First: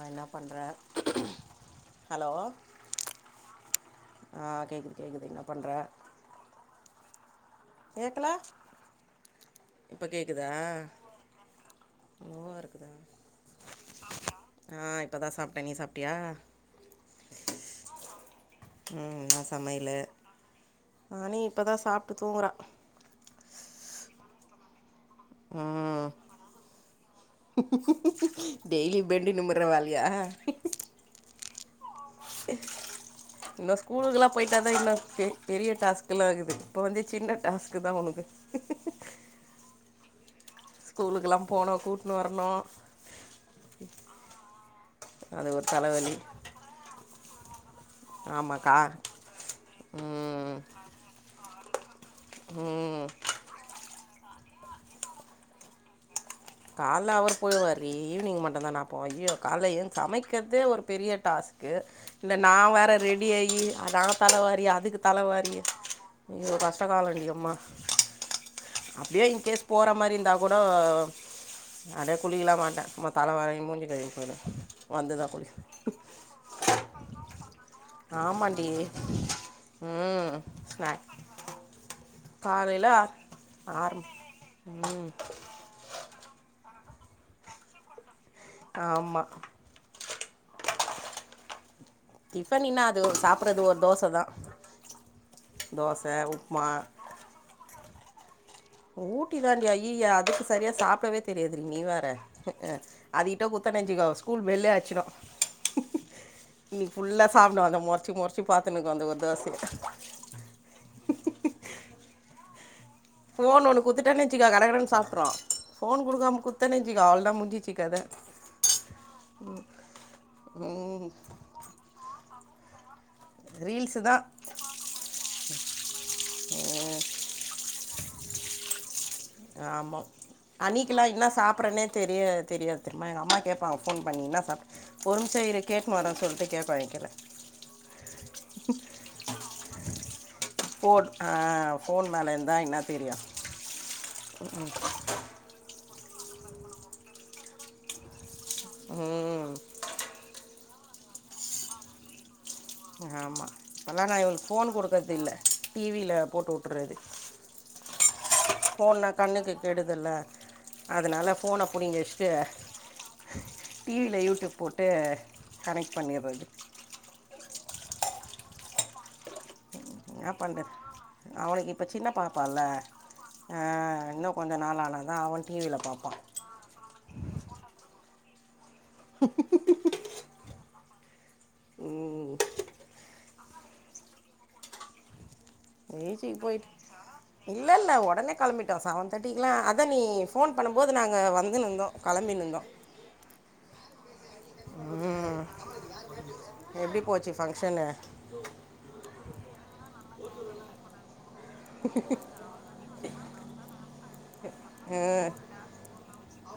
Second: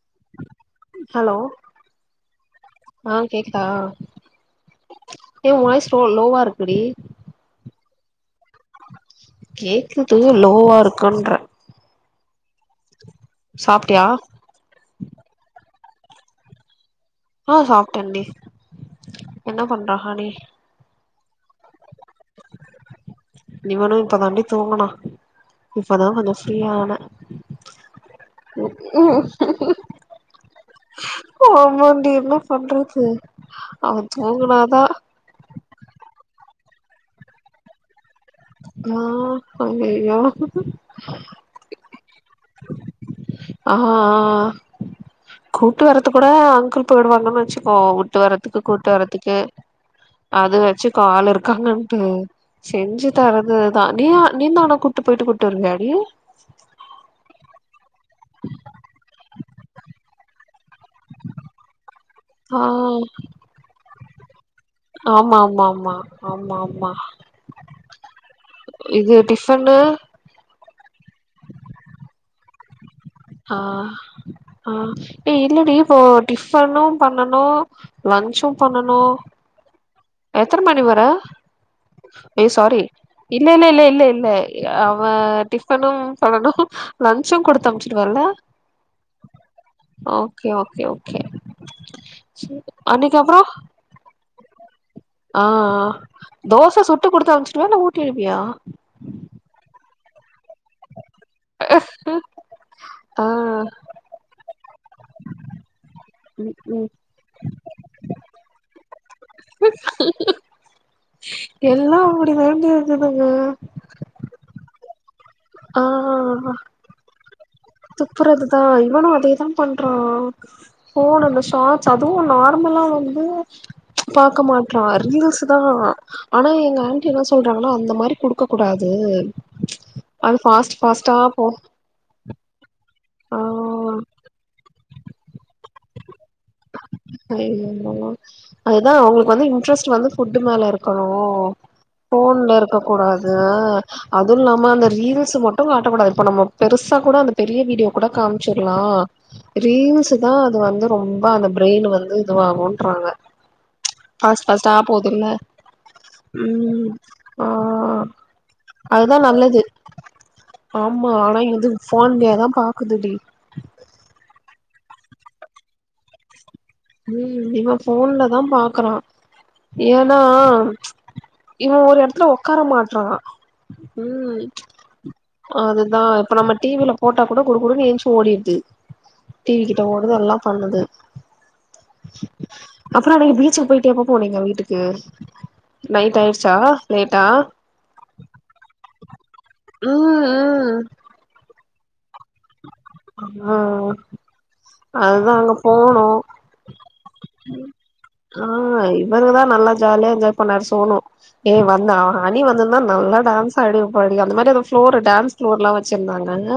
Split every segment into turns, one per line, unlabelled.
அ என்ன பண்ற
hello
hello
ஆ கேக்குதா
அஹ் கேக்குது கேக்குது என்ன
ஏ உன்
பண்ற
வாய்ஸ் லோ லோவா இருக்குடி
கேக்கல இப்ப
கேக்குது
கேக்குதா
லோவா இருக்குன்றே
லோவா இருக்குதா
சாப்ட்டியா
ஆ இப்பதா சாப்ட்டே நீ சாப்ட்டியா
ஆ சாப்ட்டேண்டி என்ன பண்ற ஹனி
ஹனி இப்பதா சாப்ட்டு தூங்குறா
இவனு இப்பதாண்டி தூங்குனா இப்பதா கொஞ்சோ ஃப்ரீயானே
டெய்லியு பெண்டு நும்முற வேலியா
ஆமாண்டி என்ன
சேய்
பண்றது
இன்னு
அவ
ஸ்கூலுக்ல்லா போய்ட்டாதா
தூங்குனாதா
இன்னுருக்கு பெரிய டாஸ்கெலா இர்க்குது இப்போ வந்து சின்ன டாஸ்கு தா உனக்கு
ஆஹ் அய்யய்யோ
ஸ்கூலுக்குல்லா போனு கூட்ன்னு வரணு
ஆஹ்
அது ஒரு
கூட்டு வர்றது
தலவலி
கூட அங்கிள் போய்டுவாங்கனு வச்சுக்கோ உட்டு வரதுக்கு
ஆமாக்கா
கூட்டு வரதுக்கு
ம்
அதுவாச்சு இப்ப ஆல் இருக்காங்கன்ட்டு செஞ்சு
ம்
தரதுதாண்டி நீ தா அவன கூட்டு போய்ட்டு கூட்டு வருவியாடி
கால்ல அவரு போயிருவார்ரி ஈவ்னிங் மட்டுதா நா போவே ஐயோ கால்ல ஏன்ச்சு சமைக்கிறதே ஒரு பெரிய டாஸ்க் கு இல்ல நா வேற
ஆ
ரெடி ஆகி நா தலவாரி அத் அதுக்கு
ஆமா
தலவாரி
ஆமா ஆமா ஆமா
ஐயோ கஷ்ட
ஆமா
காலண்டி யம்மா
இது
அப்டியே இன்கேஸ்
டிஃபனு
போற மாரி இருந்தா கூட அப்டியே குலிக்கல்லா மாட்டே மொத்
ஆ
தலவரி மூஞ்சு கழுவி போய்ருவே
ஆ
வந்து தா
ஏ
குளிக்கனு
இல்லடி இப்போ டிஃபனு பண்ணனு லன்ச்சு
ஆமாண்டி
பண்ணனு
உம்
எத்தன மணி வர
ஸ்நாக்
ஏ சாரி
காலையில்
இல்ல இல்ல
ஆறு
இல்ல இல்ல அவ
ம்
டிஃப் பனும் பண்ணனு லன்சும் கொடுத்து அம்ச்சுருவல
ஆமா
ஓகே ஓகே ஓகே
டிஃபனின்னா அது ஒரு
அன்னைக்கு அப்றோ
சாப்புடுறது ஒரு தோச தா
ஆ ஆ தோச சுட்டு குடுத்து அமுச்சிடுவியா இல்ல ஊட்டி உடுவியா
ஊட்டி தாண்டி அய்யய்ய அதுக்கு சரியா சாப்டவே தெரியாதுடி நீ வேர
ஆ
அது கிட்ட குத்தோனு வச்சுகோ ஸ்கூல் பெள்ளே அட்ச்சிடு
ம் ம்
இன்னிக் ஃபுல்லா சாப்டு அத மொறச்சி மொறச் சு பாத்துனு இருக்கு அந்த ஒரு தோசைய
எல்லா அப்டி தான்டி
ஃபோன் ஒன்னு குத்துட்டேனு வச்சுக்காே கட கடனு சாப்ட்று
ஆ
ஃபோன் கொடுக்காம குத்தன்னு வச்சிக்கா அவள தா முஞ்சிச்சு கத
துப்புறதுதா இவனு அதேதா பண்றா
ம்
ஃபோனல்ல சாட் ஸ் அதுவு நார்மலா வந்
ரீல்ஸு தா
பாக்க மாட்றா ரீல்ஸ் தா ஆனா எங்க ஆன்டி என்ன சொல்றாங்கனா அந்த மாரி குடுக்க கூடாது
ஆமா
அது ஃபாஸ்ட்
அணிக்கெல்லா
ஃபாஸ்ட்டா
என்ன
போ
சாப்பறேனே தெரிய தெரியாது திரும்ம எங்க அம்மா
ஆ
கேப்பாங் ஃபோன் பண்ணி என்ன சாப்ட் ஒருமிசம் இரு கேட்னு வரனு சொல்டு கேப்பா எங்கின்ன
அதுதான் அவங்ளுக்கு வந்து இன்ட்ரெஸ்ட் வந்து ஃபுட்டு மேல இருக்கணு
ஃபோன் ஆ ஃபோன் மேல
ஃபோன்ல
இருந்தா
இருக்க
என்ன தெரியு
கூடாது அதுவு இல்லாம அந்த ரீல்ஸ் ம ட்டும் காட்டக்கூடாது இப்ப நம்ம பெருசா கூட அந்த பெரிய வீடியோ கூட காமிச்சிற்லா
ம்
ரீல்ஸ் அதுதா அது வந்து ரொம்ப அந்த பிரெயின் வந்து இதுவாகுன்றாங்க
ஆமா இப்பல்லாம் நான்
ஃபாஸ்ட்
இவளுக்கு
ஃபாஸ்ட்டா
ஃபோன் குடுக்கறது
போதுல்ல
இல்ல டிவில போட்டு
உம்
வுட்டுறது
ஆம்
ஃபோன்னா
அதுதா
கண்ணுக்கு
நல்லது
கெடுதல்ல
ஆம்மா
அதனால
ஆனா
ஃபோன
இது
புடிங்கி
ஃபோன்லைய தா பாக்குதுடி
டி வி யில யூடியூப் போட்டு கனெக்ட் பண்ணிறது
ம் இவ ஃபோன்ல தா பாக்கறா ஏன்னா
என்ன பண்றது
இவ ஒரு எடத்துல ஒக்கார மாட்றா
அ இன்னோ கொஞ்ச நாள் ஆனா தா அவ டி வில
அதா இப்ப நம்ம டி வி ல போட்டா கூட குடு குடுனு ஏன்ச்சி ஓடிட்து கிட்ட ஓடுது எல்லா பண்ணுது அப்றோ அன்னைக்கு பீச்சுக்கு போயிட்டு எப்ப போனீங்க வீட்டுக்கு நைட்
பீச்சிக்கு
ஆயிடுச்சா
போயிட்டு
லேட்டா
இல்ல இல்ல ஒடனே கிளம்பிட்டோ செவன் தேர்ட்டிக்குல்லா அதா நீ
ம்
ஃபோன்
ம்
பண்ணும்போது நாங்க வந்துனுந்தோ களம்பின்னுந்தோ
அ அ அதா
ம்
அங்க போனோ
எப்டி போச்சு ஃபங்க்ஷனு
ஆ இவங்கதா நல்லா ஜாலியா என்ஜாய் பண்ணாரு சோனோ ஏ வந்தா அனி வந்துந்தா நல்லா டான்ஸ் ஆடிருப்பாடி அந்த மாரி எதா ஃப்ளோரு
ம்
டான்ஸ் ஃப்ளோர் வச் சிருந்தாங்க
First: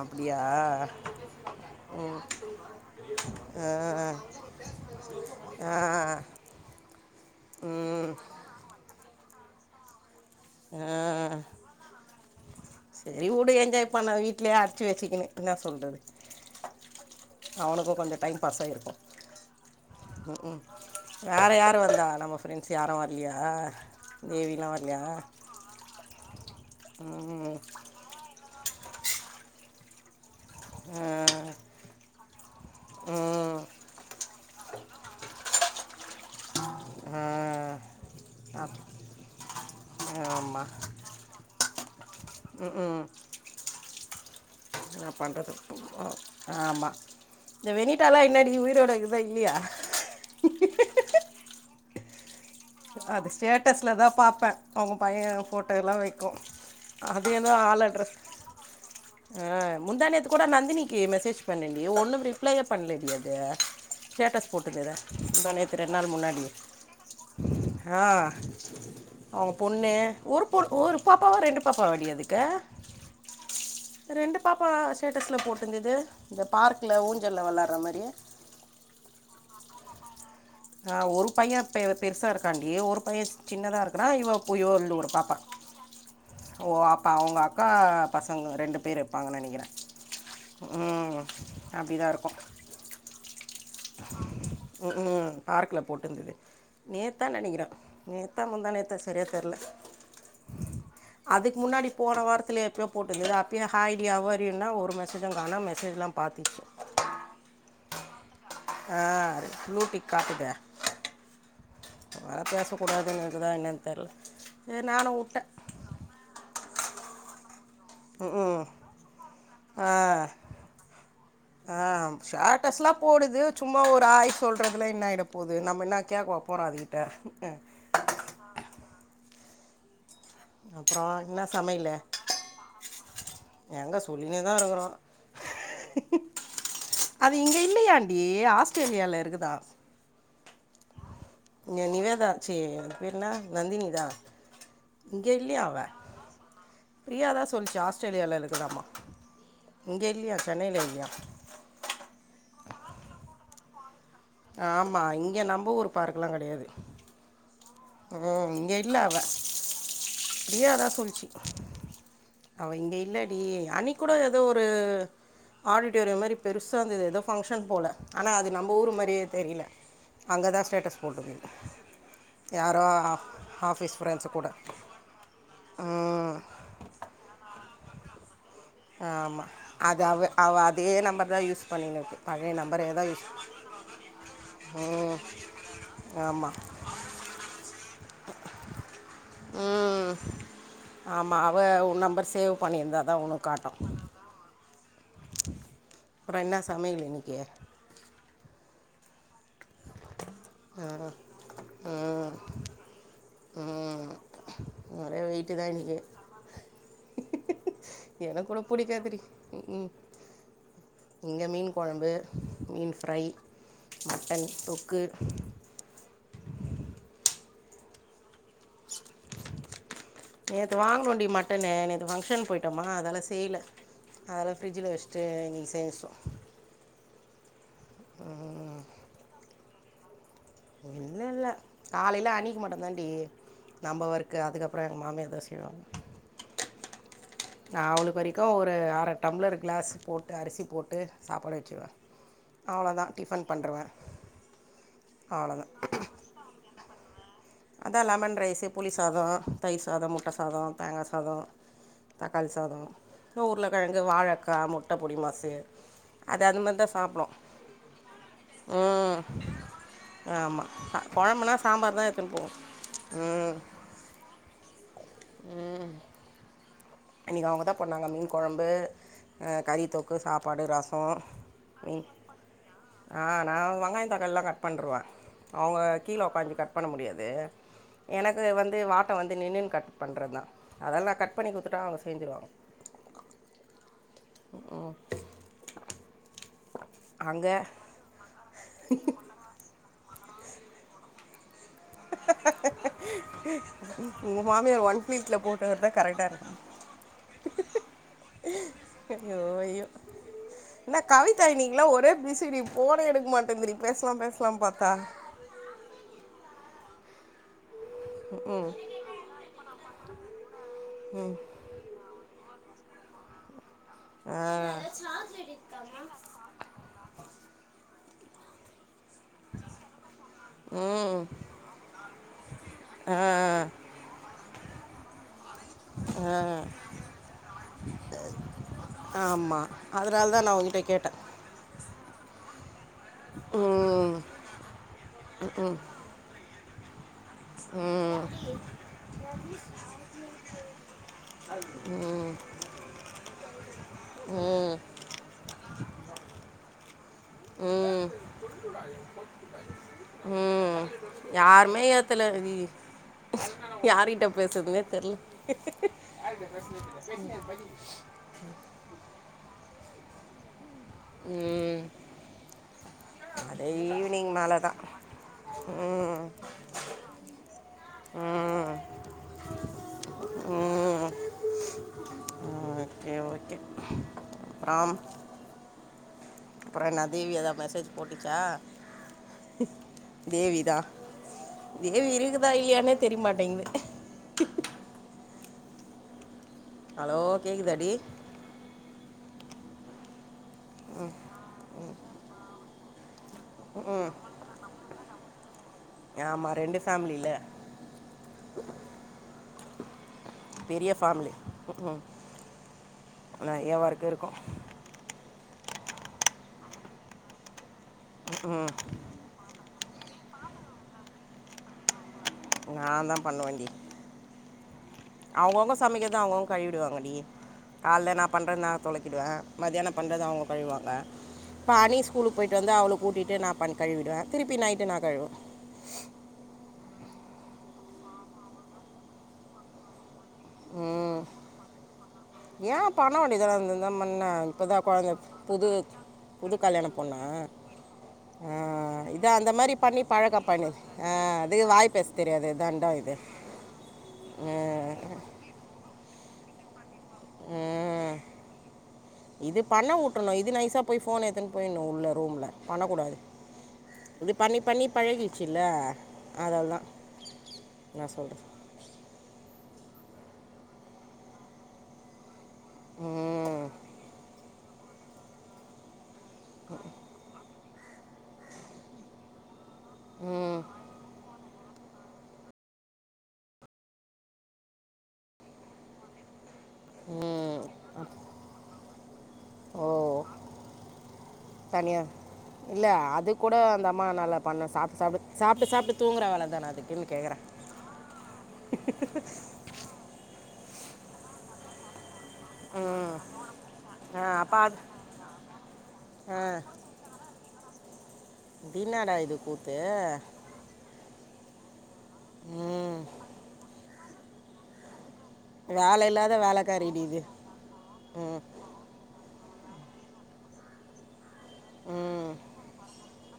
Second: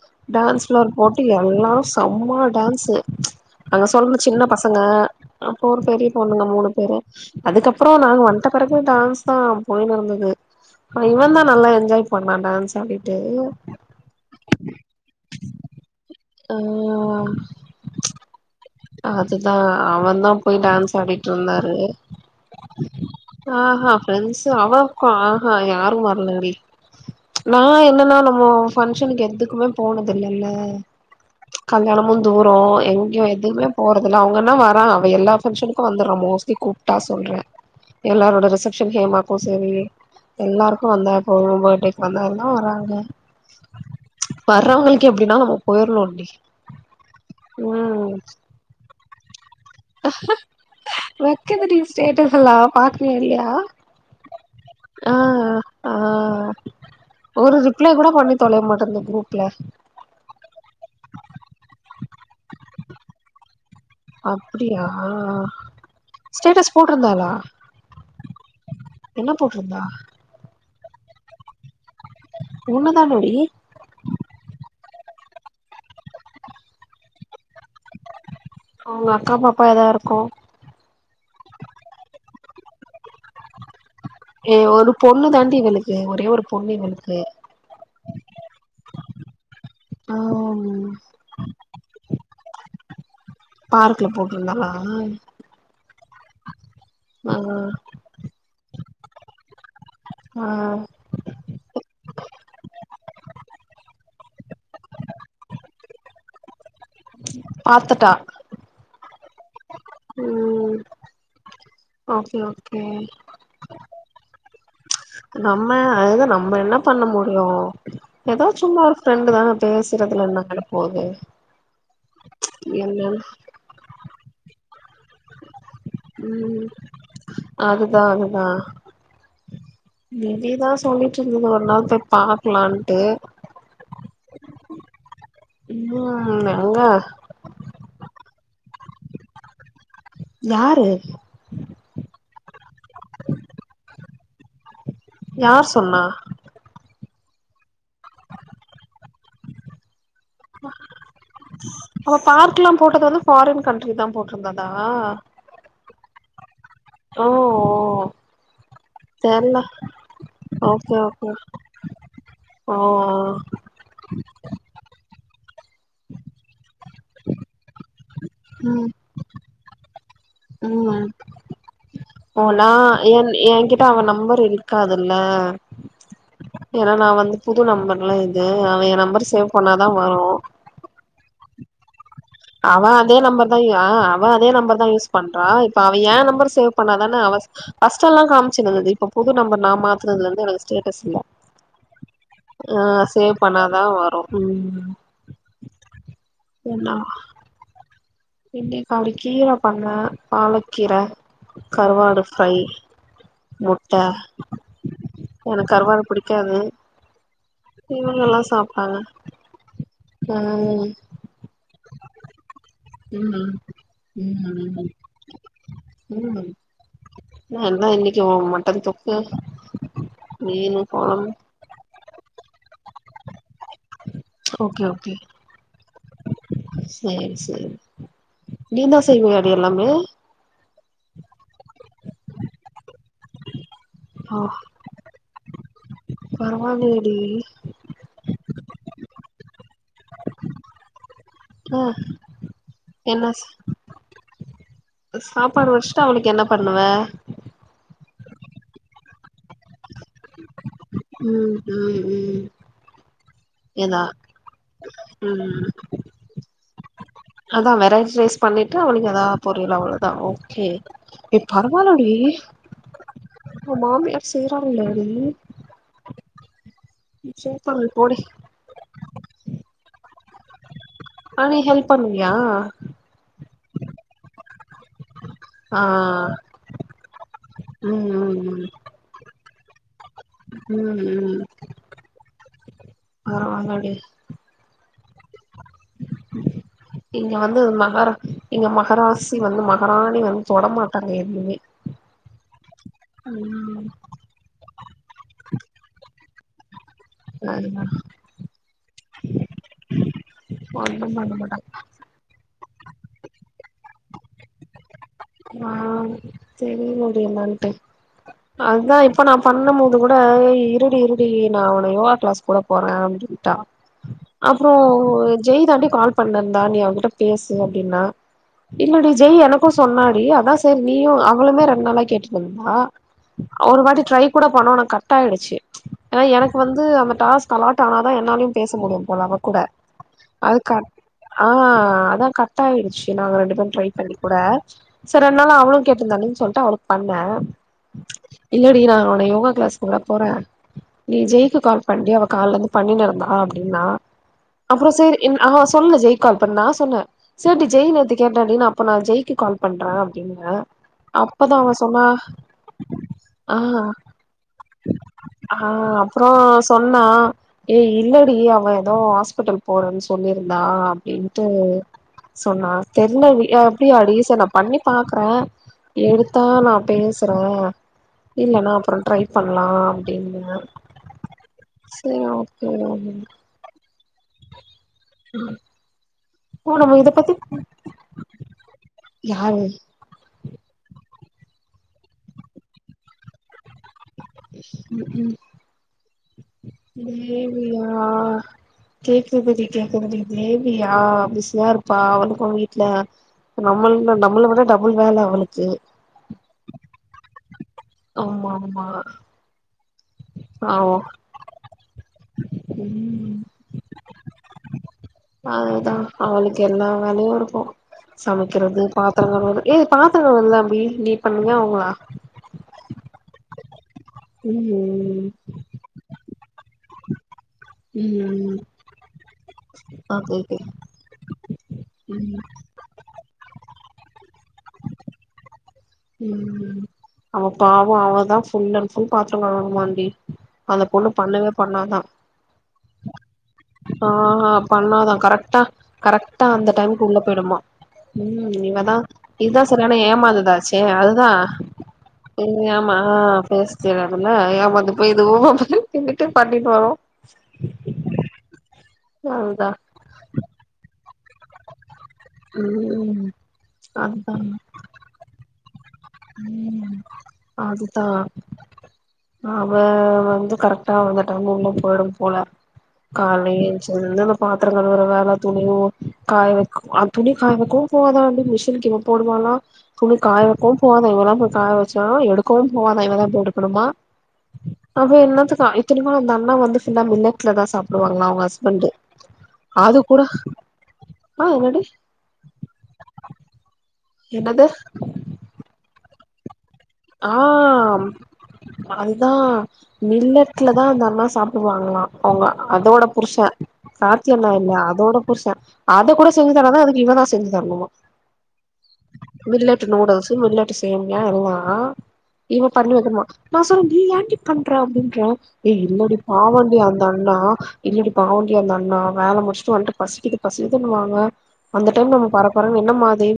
அப்டியா
டான்ஸ் ஃப்ளோர் போட்டு எல்லா செம்ம டான்ஸ்ஸு
ஆ
அங்க சொல்ன ஜின்ன பச ங்க அப்ப
ஆ
ஒரு பெரிய பொண்ணுங்க மூணு பேரு அதுக்கப்றோ
ம்
நாங்க வந்ட்ட பெறகு டான்ஸ் தா போயினுருந்தது
அ
டான்ஸ் ஆடிட்டு
சரி உடு என்ஜாய் பண்ண வீட்லயே அடச்சு வச்சுக்கினு இன்ன சொல்றது
ஆ
அவனுக்கோ கொஞ்ச டைம் பாஸ்சா இருக்கோ
அதுதா அவன் தா
ம் ம்
போய் டான்ஸ் ஆடிட்டு
வேற
இருந்தாரு
யாரு வந்தா நம்ம ஃப்ரெண்ட்ஸ் யாரோ வர்லியா தேவிலா வர்லியா
அ யாரு வர்லடி நா என்னன்னா நம்மோ ஃபங்க்ஷனுக்கு எதுக்குமே போனதுல்லல
அ
கல்யாணமோ தூரோ எங்யோ எதுக் துமே போறதுல்ல அவுங்கனா வரா அவ எல்லா ஃபங்க்ஷனுக்கு வந்துட்றா மோஸ்ட்லி கூப்ட்டா
ஆ
சொல்ற எல்லாரோட
அப்
ரிசப்ஷன்க்கு ஹேமாக்கோ சரி
ஆமாம்
எல்லாருக்கோ வந்தா இப்ப ஒ படே வந்தாருந்தா
ம்
வராங்க
ம்
வர்றவங்களுக்கு
என்ன
எப்டின்னா நம்ம
பண்றதுப் போ
போயிரணுண்டி
ஆமா இந்த
ம்
வெனீட்டார்லா இன்னடி உயிரோட இக்தா இல்லியா
வெக்குது டி ஸ்டேட்டஸ்ல்லா
அது ஸ்டேட்டஸ்ல தா பாப்ப அவுங்க
ஆ
பைய ஃபோட்டோ
ஆ
எல்லா வெக்கோ அது எதோ
ஒரு
ஆள்
ரிப்ளை கூட
அட்ரஸ்
பண்ணி தொலைய மாட்டேன்து குரூப்ல
அ முந்தானேத்து கூட நந்தினிக்கு மெசேஜ் பண்ணண்டி ஒன்னு ரிப்ளையே பண்ணல டி அது ஸ்டேட்டஸ்
அப்டியா
போட்டுக்கிற முந்தா நேத்து ரெண் நாள் முன்னாடி
ஸ்டேட்டஸ் போட்ருந்தாளா
ஆ
என்ன
அவுங்க
போட்ருந்தா
பொண்ணு ஒரு பொ ஒரு பாப்பாவா ரெண்டு பாப்பாவா டி அதுக்
ஒன்னு தான மௌடி
ரெண்டு பாப்பா வ ஸ்டேட்டஸ்ல போட்டுந்தது இந்த பார்க்ல ஊஞ்சல்ல வெள்ளார மாரி
அவுங்க அக்கா பாப்பா எதா இருக்கு
அ ஒரு பைய பெ பெருசா இருக்காண்டி ஒரு பைய சின்னதா இருக்குனா இவ
ஏ
புயோ
ஒரு
இந்த ஊரோ
பொண்ணு
பாப்பா
தாண்டி இவளுக்கு ஒரே ஒரு பொண்ணு
ஓ அப்ப
இவளுக்கு
அவுங்க அக் கா பசங்க ரெண்டு பேர் இருப்பாங்கன்னு நெனைக்கிற
ஆ
ம் அப்டிதா இருக்கு
பார்க்ல போட்ருந்தாளா
பார்க்ல போட்டுந்துது நேத்தா
ஆ
நெனைக்கிற நேத்தா முந்தானேத்து சரியா தெர்ல
ஆ
அதுக் முன்னாடி போன வாரத்துல எப்யோ போட்டுருந்த அப்யே ஹாய் டி ஹவ் ஆர் யுனா ஒரு மெ சேஜ கானும் மெசேஜ்ல்லா பாத்தி
பாத்துட்டா
ஆ ளூடிக் காட்டுத
ம் ஓகே
ஆ
ஓகே
பேசக் கூடாதுங்க க்குதா என்னன் தெர்ல
நம்ம அது நம்ம என்னா பண்ண முடியு
ம்
எதா
ம்
சும்மா ஒரு ஃப்ரெண்டு தானப் பேசுறதுல
ஆ
என்ன நல்லப் போவ்தே
ஆ ஷட்டஸ்லா போடுது சும்மா ஒரு ஆய் சொல்றதுல என்ன ஆய்ட போவ்து நம்ம இன்ன கேக்வோ போறாதி கிட்ட
நானுதா நிதி தா
அப்புறோ
சொல்லிட்ருந்து
என்ன
ஒர் நாள்
சமையலு
போய் பாக்லாண்டு
எங்க சொல்லினேதா இருக்றோ
ம் மெங்கா
அது இங்க இல்லியாண்டி ஆஸ்ட்ரேலியால இருக்குதா
யாரு
இன்ன நிவேதா ஆச்சி பெரு இன்னா நந்தினி தா
யார் சொன்னா
ப்ரியா தா சொல்ச்சி ஆஸ்ட்ரேலியால இருங்குதாமா இங்கே இல்லியா சென்னைல இல்லியா
அங்க பார்க்லா போட்டது வந்து ஃபாரின் கண்ட்ரி தா போட்
ஆமா இங்க நம்ப ஊர் பார்க்லா கெடையாது
ஓ ஓ
அ இங்க இல்ல அவ
தெர்ல
ப்ரியா தா
ஓகே
சொல்ச்சி
ஓகே
அவ
ஓ
இங்க இல்லடி அன்னிக்கூடோ எதோ ஒரு ஆடிட்டேர்ய மாரி பெருசாந்தது எதோ ஃபங்க்ஷன் போல ஆனா அது நம்ப
ம்
ஊரு மாரியே தெரில அங்க தா ஸ்டேட்டஸ்
ம்
போட்டுந்து
ஓ நா
யாரோ ஆஃபீஸ் ஃபிரெண்ட்ஸு கூட
லா
ம்
ஏனா நா வந்து புது நம்பர்லா இது அவ என் நம்பர்
ஆமா
சேவ் பண்ணாதா
அது
வரு
அவ்வ அவ அதே நம்பர் தா யூஸ் பண்ணினுக்கு
அவா அதே நம்பர் தா ய் ஆ அவா அதே நம்பர் தா யூஸ்
ம்
பண்றா இப்ப அவ ஏ
ஆமா
நம்பரு சேவ் பண்ணாதான அவஸ் ஃபர்ஸ்ட் எல்லா காமிச்சிருந்தது இப்ப புது நம்பர் நா
ம்
மாத்துன இதுலந்து எனக்கு ஸ்டேட்
ஆமா அவ உன் நம்பர் சேவ்
ஆ
பண்ணியிர்ந்தாதா
சேவ்
உனக்
பண்ணாதா வரு
அப்ற என்னா சமயல் இன்னிக்கி
இன்னைகா ஒரு கீர பண்ண பாலக்கீர
ம்
கருவாடு
ம்
ஃப்ரை முட்ட
ம் ஒரே வெயிட்டு
எனக் கருவாடு புடிக்காது
எனக்கூட
சாப்ட்டாங்க
புடிக்காதுடி ம் ம்
ம்
இங்க மீன் கொழம்பு மீன் ஃப்ரை
ம்
மட்டன்
ம் ம்
தொக்கு
ம் ந தா இன்னிக்கி ஒ மட்
நேத்து
மீனு கொழம்பு
வாங்ணோடி மட் டனு நேத்து ஃபங்க்ஷன் போய்ட்டோமா அதால செய்ல அதலா
ஓகே
ஃப்ரிஜ்ஜில
ஓகே
வச்ட்டு இன்னிக் செஞ்சோ
சேரி சேர் நீ தா செய்வியாடி எல்லாமே
இல்லல்ல காலைல அனிக் மட்டுதாண்டி நம்ப ஒர்க்கு அதுக்கப்றோ எங் மாம்யாதா செய்வாங்
பரவால்லியேடி
அவ்ளுக் வரிக்கு ஒரு அர டம்ளரு கிளாஸ் போட்டு அரிசி போட்டு சாப்பாடு
ஆ
வெச்சுருவே அவ்ளோதா
என்ன
டிஃபன் பண்ருவே
சாப்பாடு வச்ட்டு அவ்ளுக் என்ன பண்ணுவ
அதா லெமன் ரைஸ்சு புளி சாதோ தயிர் சாதோ முட்டை சாதோ தேங்கா சாதோ
ம் ம் ம்
தக்காளி சாதோ உருளக்கிழங்கு
ஏதா
வாழக்கா முட்ட பொடிமாசு
ம்
அது அதுமரி தா சாப்டு
அதா வெரைட்டி ரைஸ் பண்ணிட்டு அவளுக்கு எதா பொரியல் அவ்ளதா ஓகே
ஆமாம்
ஏ
குழம்புனா சாம்பார் தான்
பரவாயில்லடி இ
எடுத்துன்னு போவோம் ம்
உ மாமியார் செய்றாங்லடி
இன்னிக்கி அவங்க தா
சூப்பர்டி
பண்ணாங்க
போடி
மீன் கொழம்பு அ கறித்தொக்கு சாப்பாடு ர
அ நீ ஹெல்ப் பண்ணுவியா
ஆ நா வெங்காய தக்காள்லா கட் பண்ருவே அவுங்க
ஆ
கீழ உக்காந்து கட் பண்ண முடியாது
ம்
எனக்கு
ம்
வந்து வா ட்ட வந்து நின்னுன் கட் பண்றனா
ம்
அதெல்லா நா
ம்
கட்
ம்
பண்ணி கு த்துட்டா அவங்க செஞ்சிருவாங்
பரவால்லடி
ம்
இங்க வந்து மகர இங்க மகராசி வந்து மகராணி வந்து தொட மாட்டாங்க எதுமே ம்
உங்க மாமியார் ஒன் ஃபீட்ல போட்டா தா கரெக்டா இருக்கு
அதுங்க
ஐயோ ஐயோ என்னா
ஒன்னும் பண்ண
கவிதா
மாட்டாங்க
இன்னிக்லா ஒரே பிசிடி போனே எடுக் மாட்டேந்திடி பேசலா பேசலா பார்த்தா
ஆ செரி முடி மான்ட்டு
ம்
அத்தா இப்ப நா பண்ணும் போது கூட ஏய் இருடி இருடி நா உன யோகா கிளாஸ் கூட போற அப்டின்ட்டா அப்றோ
ஆ
ஜெய் தாண்டி கால் பண்ணுருந்தா நீ அவகிட்ட பேசு அப்டின்னா இல்லடி ஜெய் எனக்கு சொன்னா டி அதா சேர் நீயு
ம்
அவளுமே ரெண்டு நாளா கேட்டுட் வந்தா
ஆ
ஒரு வாட்டி ட்ரை கூட பண்ணோ ஆனா கட் ஆயிடுச்சு அ
ஆ
எனக்கு வந்து அந்த டாஸ் காலாடானா தா என்னாலையு பேச முடியும் போல அவ கூட
ஆமா அதனால தான் நான்
அதுக்க
உன்கிட்ட கேட்டேன்
ஆ அதா கட் ஆயிடுச்சு நாங்க ரெண்டு பேரு ட்ரை
ம்
பண்ணி கூட சேர் ரெண்ட் நாளா
ம்
அவளு கே ட்டுருந்தாலேன் சொல்ட்டு அவளுக் பண்ணே இல்லடி நா உனை யோகா கிளாஸ்க்குல்ல போற நீ ஜெய்க்கு கால் பண்டி அவ கால்லந்து பண்ணினு இருந்தா அப்டின்னா
ம் ம்
அப்புறோ செரி என் ஆ சொல்லு ஜெய் கால் பண்ணா நா சொன்னே சேர்டி ஜெய்
ம்
நேத்து கேட்டான்டி நா அப்ப ஜெய்க்கு கால் பண்ற அப்டின்ன
ம்
அப்பதா அவன்
யாருமே
சொன்னா
ஏத்தல இது
ஆ
யார்கிட்ட பேசுறதுனே தெரில
ஆ அப்புறம் சொன்னா ஏ இல்ல டி அவ எதோ ஹாஸ்பிட்டல் போறன்னு சொல்லியிருந்தா அப்டின்ட்டு
ம்
சொன்னா தெர்லடி ஏ
அது
அப்டியாடி
ஈவினிங்
சரி நா
மேல தான்
பாக்கற எடுத்தா நா பேசறன் இல்லனா அப்புறம் ட்ரை பண்ணலா அப்டின்னுந்த செரி ஓகே
ஏ ஓகே அப்புறம்
ம்
அப்புறம் என்ன தேவி எதா மெசேஜி போட்டுச்சா
யாரு
தேவிதா தேவி இருக்குதா இல்லயானே தெரியமாட்டேங்கிது
ம் க்கு
ஹலோ கேக்குதாடி
தேவியா கேக்குதிடி கேக்குதிடி தேவியா அவ பிசியா இருப்பா அவளுக்கும் வீட்ல நம்மள்ள நம்மள விட டபுள் வேல அவளுக்கு
ஆமா ரெண்டு ஃபேமிலி இல்ல
ஆமா ஆமா
பெரிய
பாவோ
ஃபாமிலி ம்
ம்
க்கு நறையா ஒர்க்கு இருக்கும்
அதுதா அவளுக்கு எல்லா வேலையும் இருக்கும்
ம்,
சமைக்கிறது பா தங்கமயிலு ஏ இது பாத்தாங்கலாம் இல்ல அபி நீ பண்ணீங்க அவங்களா
நாந்தான் பண்ணுவன்டி
ம்
அவுங்கவுங்க சமைக்கறத அவுங்கவங்க கழிவிடுவாங்கடி கால்ல நா
ம்
பண்றன்னா தொலக்கிடுவே மதியானம் பண்றத
ஓகே
அவுங்க
ஓகே
கழுவாங்க பாணி ஸ்கூலுக்
ம்
போயிட்டு வந்து அவள கூட்டிட்டு நா பா கழுவிடுவன் திருப்பி நைட்டு நான கழுவ
ம் அவ பாவம் அவதான் ஃபுல் அண்ட் ஃபுல் பாத்திரம் கழுவுனுமாண்டி அந்த பொண்ணு
ம்
பண்ணவே பண்ணாதா
ஏன் பண்ண வேண்டியதானே இந்த
ஆ
பண்ண இப்போ தான் குழந்த
பண்ணாதா கரட்டா
புது
கரக்ட்டா
புது
அந்த
கல்யாண
டைம்க்கு உள்ள
பொண்ணா
போயி்டுமா
ஆ,
ம் இவதான்
இது அந்த
இதா
மாதிரி
சரியானா
பண்ணி பழக்க பண்ணுது
ஏமாந்ததாச்சே
ஆ,
அதுதான்
அது வாய் பேச
ஏ
தெரியாது
ஆமா
தண்டம் இது
ஆ பேசுச்சி நடுவுல
ம்,
ஏமாந்து போயி இதுவும் திண்ணுட்டு பண்ணிட்டு வரும்
ஆ இது
அதுதா
பண்ண உ ட்டறனு இது நைசா போய் ஃபோன எத்துன்னு போயினும் உள்ள ரூம்ல பண்ணக்கூடாது
ம்
இது
அதுதா
பண்ணி பண்ணி பழகிச்சி இல்ல
ம் அதுதா
சொல்கிறேன்
அவ வந்து கரெக்ட்டா அந்த டைம் உள்ள போயிடும் போல கால்ல
ம்
ஏன்ச்சிதுலிருந்து அந்த பாத்திரம் கழுவுற வேல துணி ஊ காய வக்கும் ஆ துணி காய வக்கவும் போவாதா அந்த மிஷின்க்கு இவ போடுவாலா துணி காய
ம்
வக்கவும் அவ தா போய் காய வச்சாம் எடுக்கவும் போவாதா இவதா போயி எடுக்கணுமா அவ என்னாத்துக்கா இத்தனைக்கும் அந்த அண்ணா வந்து ஃபுல்லா மில்லட்ல
ம்
தா சாப்டுவாங்களா அவுங்க ஹஸ்பண்டு அது
ஓ
கூட ஆ என்னடி
இல்ல அது கூட அந்த அம்மானால
என்னது
பண்ண சாப்ட்டு சாப்ட்டு சாப்ட்டு சாப்ட்டு தூங்கற வேல தானா அதுக்
ஆ அதுதான் மில்லட்ல தா அந்த அண்ணா சாப்டுவாங்கலா அவங்க அதோட
ம்
புருஷன்
ஆ
கார்த்தி அண்ணா
அப்பா
இல்ல
அது
அதோட புருஷன் அத கூட
ஆ
செஞ்சி தராதா அதுக் நீங்க தா செஞ்சு தரணுமா
தின்னாடா இது கூத்து
மில்லட்டு நூடுல்சும் மில்லட் ட்டு சேம்யா எல்லா இவ பண்ணி
ம்
வக்கமா நா சொல் நீ ஏண்டி பண்ற அப்டின்ற ஏ
வேலை
இல்லடி
இல்லாத
பாவோண்டி அந்த
வேலைக்காரிடி இது
அண்ணா இல்லடி
ம்
பாவோண்டி அந்த அண்ணா வேல முடிச்சுட்டு வன்ட்டு பசிக்கிது பசிக்கிதுனுவாங்க அந்த டைம் நம்ம
ம்
பற பறன் என்னமா அது